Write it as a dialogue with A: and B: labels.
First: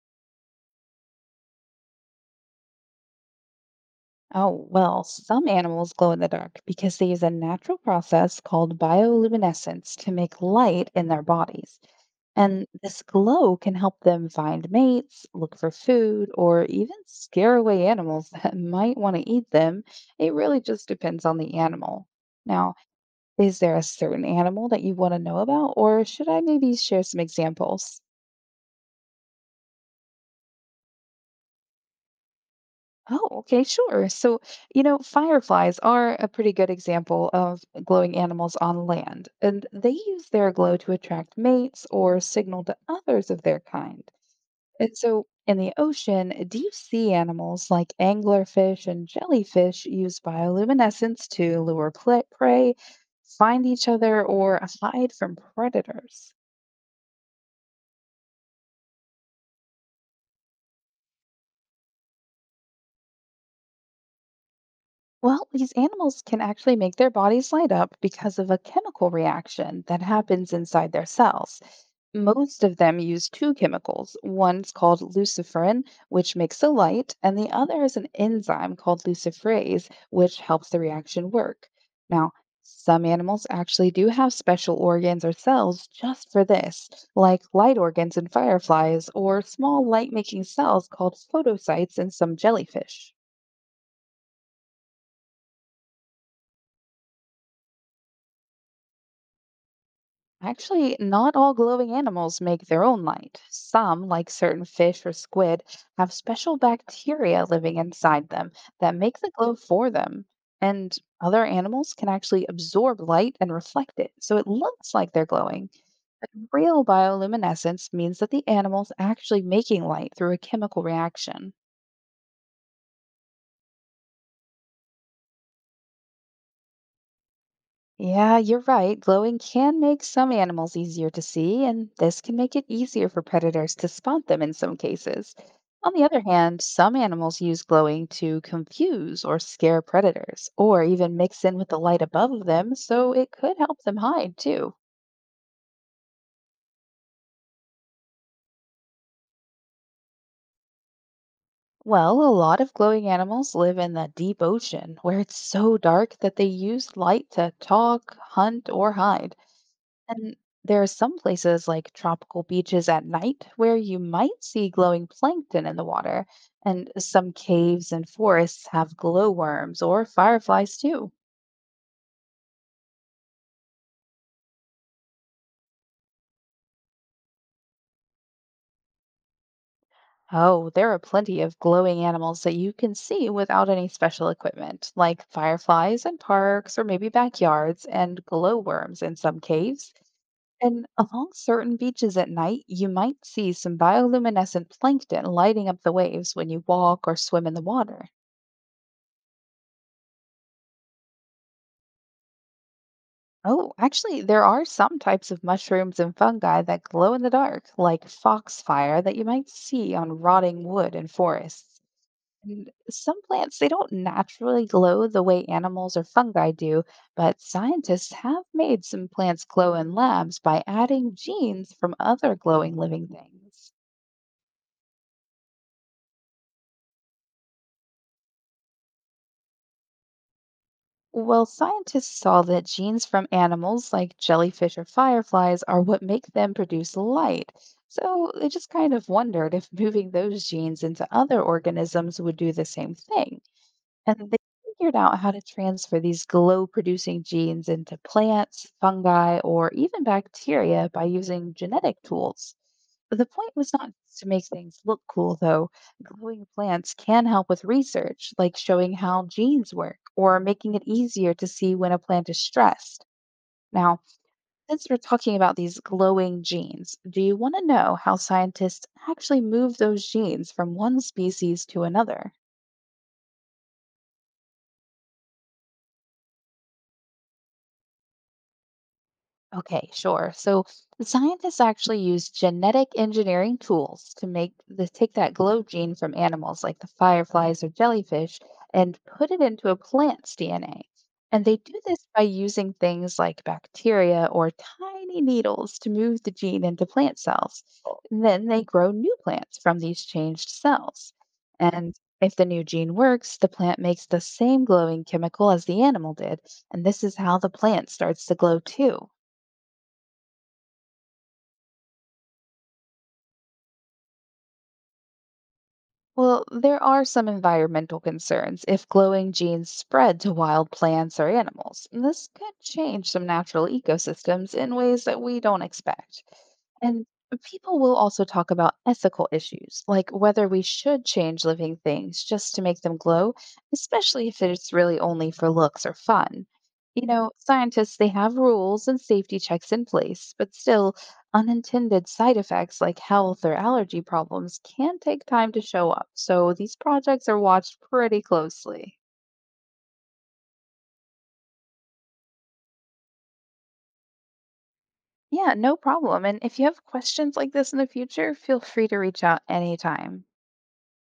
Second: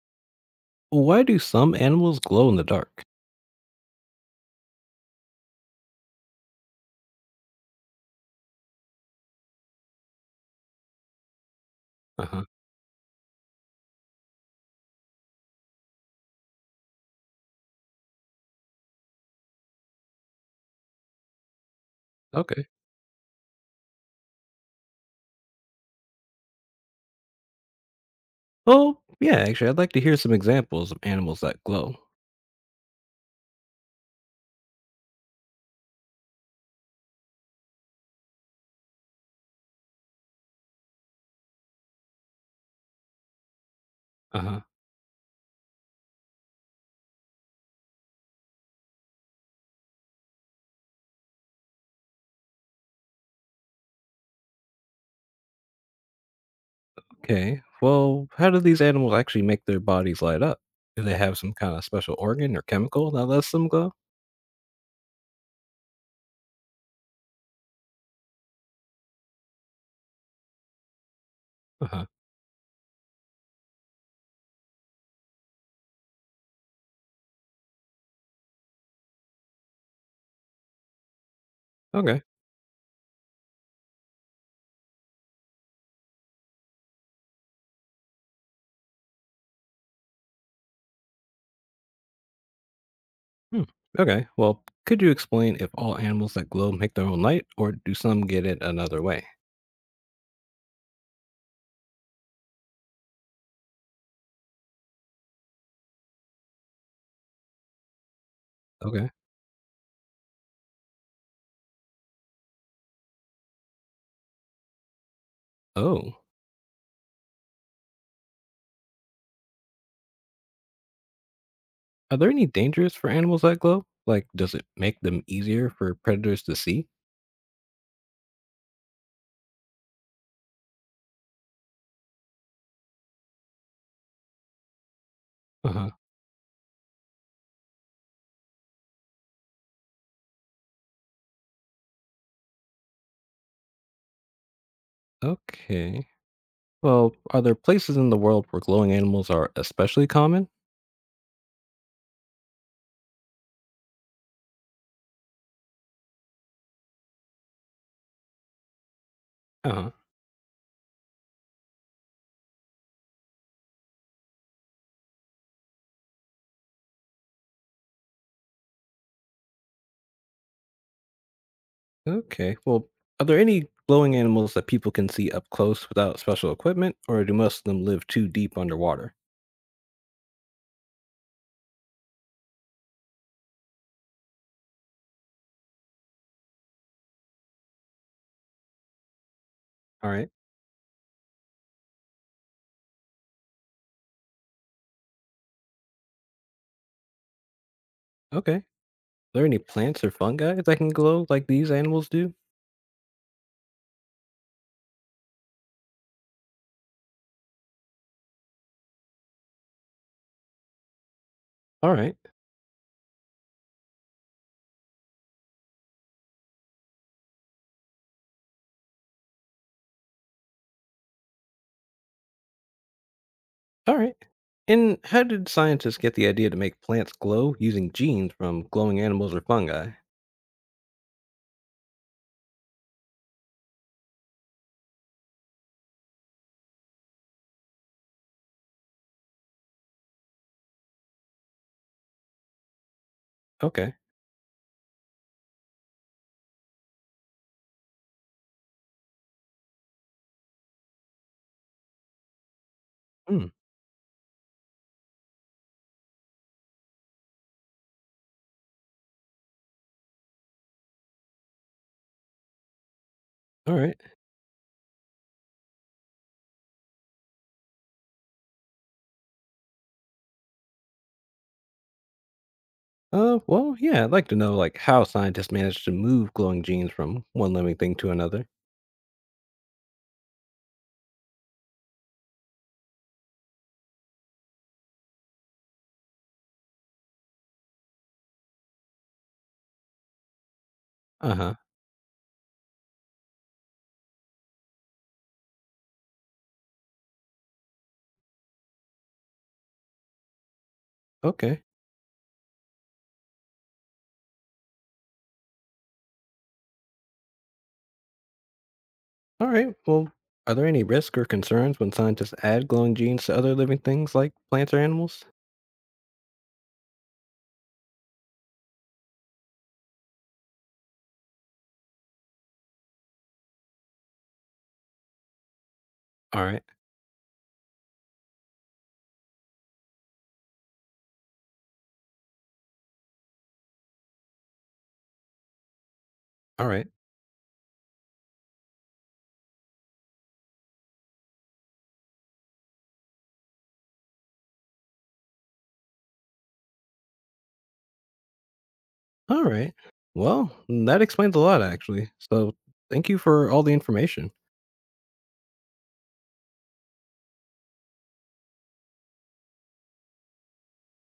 A: Why do some animals glow in the dark?
B: Oh, well, some animals glow in the dark because they use a natural process called bioluminescence to make light in their bodies.
A: Uh huh.
B: And this glow can help them find mates, look for food, or even scare away animals that might want to eat them. It really just depends on the animal.
A: Okay.
B: Now, is there a certain animal that you want to know about, or should I maybe share some examples?
A: Well, yeah, actually, I'd like to hear some examples of animals that glow.
B: Oh, okay, sure. So, fireflies are a pretty good example of glowing animals on land, and they use their glow to attract mates or signal to others of their kind.
A: Uh huh.
B: And so, in the ocean, deep sea animals like anglerfish and jellyfish use bioluminescence to lure prey, find each other, or hide from predators.
A: Okay, well, how do these animals actually make their bodies light up? Do they have some kind of special organ or chemical that lets them glow?
B: Well, these animals can actually make their bodies light up because of a chemical reaction that happens inside their cells.
A: Uh huh.
B: Most of them use two chemicals. One's called luciferin, which makes a light, and the other is an enzyme called luciferase, which helps the reaction work.
A: Okay,
B: Now, some animals actually do have special organs or cells just for this, like light organs in fireflies or small light making cells called photocytes in some jellyfish.
A: hmm. Okay, well, could you explain if all animals that glow make their own light, or do some get it another way?
B: Actually, not all glowing animals make their own light. Some, like certain fish or squid, have special bacteria living inside them that
A: Okay.
B: make the glow for them. And other animals can actually absorb light and reflect it, so it looks like they're glowing.
A: Oh,
B: But real bioluminescence means that the animal's actually making light through a chemical reaction.
A: are there any dangers for animals that glow? Like, does it make them easier for predators to see?
B: Yeah, you're right. Glowing can make some animals easier to see, and this can make it easier for predators to spot them in some cases.
A: Uh huh.
B: On the other hand, some animals use glowing to confuse or scare predators, or even mix in with the light above them, so it could help them hide too.
A: Okay. Well, are there places in the world where glowing animals are especially common?
B: Well, a lot of glowing animals live in the deep ocean, where it's so dark that they use light to talk, hunt, or hide.
A: Uh-huh.
B: And there are some places like tropical beaches at night where you might see glowing plankton in the water, and some caves and forests have glowworms or fireflies too.
A: Okay. Well, are there any glowing animals that people can see up close without special equipment, or do most of them live too deep underwater?
B: Oh, there are plenty of glowing animals that you can see without any special equipment, like fireflies in parks or maybe backyards, and glowworms in some caves.
A: All right.
B: And along certain beaches at night, you might see some bioluminescent plankton lighting up the waves when you walk or swim in the water.
A: Okay. Are there any plants or fungi that can glow like these animals do?
B: Oh, actually, there are some types of mushrooms and fungi that glow in the dark, like foxfire that you might see on rotting wood in forests.
A: All right.
B: And some plants, they don't naturally glow the way animals or fungi do, but scientists have made some plants glow in labs by adding genes from other glowing living things.
A: All right. And how did scientists get the idea to make plants glow using genes from glowing animals or fungi?
B: Well, scientists saw that genes from animals like jellyfish or fireflies are what make them produce light. So they just kind of wondered if moving those genes into other organisms would do the same thing,
A: Okay.
B: and they figured out how to transfer these glow producing genes into plants, fungi, or even bacteria by using genetic tools. But the
A: Hmm.
B: point was not to make things look cool, though. Glowing plants can help with research, like showing how genes work or making it easier to see when a plant is stressed.
A: All right.
B: Now, since we're talking about these glowing genes, do you want to know how scientists actually move those genes from one species to another?
A: Well, yeah, I'd like to know how scientists manage to move glowing genes from one living thing to another.
B: Okay, sure. So scientists actually use genetic engineering tools to make the take that glow gene from animals like the fireflies or jellyfish and put it into a plant's DNA.
A: Uh
B: And
A: huh.
B: they do this by using things like bacteria or tiny needles to move the gene into plant cells. And then they grow new plants from these changed cells.
A: Okay.
B: And if the new gene works, the plant makes the same glowing chemical as the animal did. And this is how the plant starts to glow too.
A: All right. Well, are there any risks or concerns when scientists add glowing genes to other living things like plants or animals?
B: Well, there are some environmental concerns if glowing genes spread to wild plants or animals, and this could change some natural ecosystems in ways that we don't expect.
A: All right.
B: And people will also talk about ethical issues, like whether we should change living things just to make them glow, especially if it's really only for looks or fun.
A: All right.
B: You know, scientists, they have rules and safety checks in place, but still, unintended side effects like health or allergy problems can take time to show up, so these projects are watched pretty closely.
A: All right. Well, that explains a lot actually. So thank you for all the information.
B: Yeah, no problem. And if you have questions like this in the future, feel free to reach out anytime.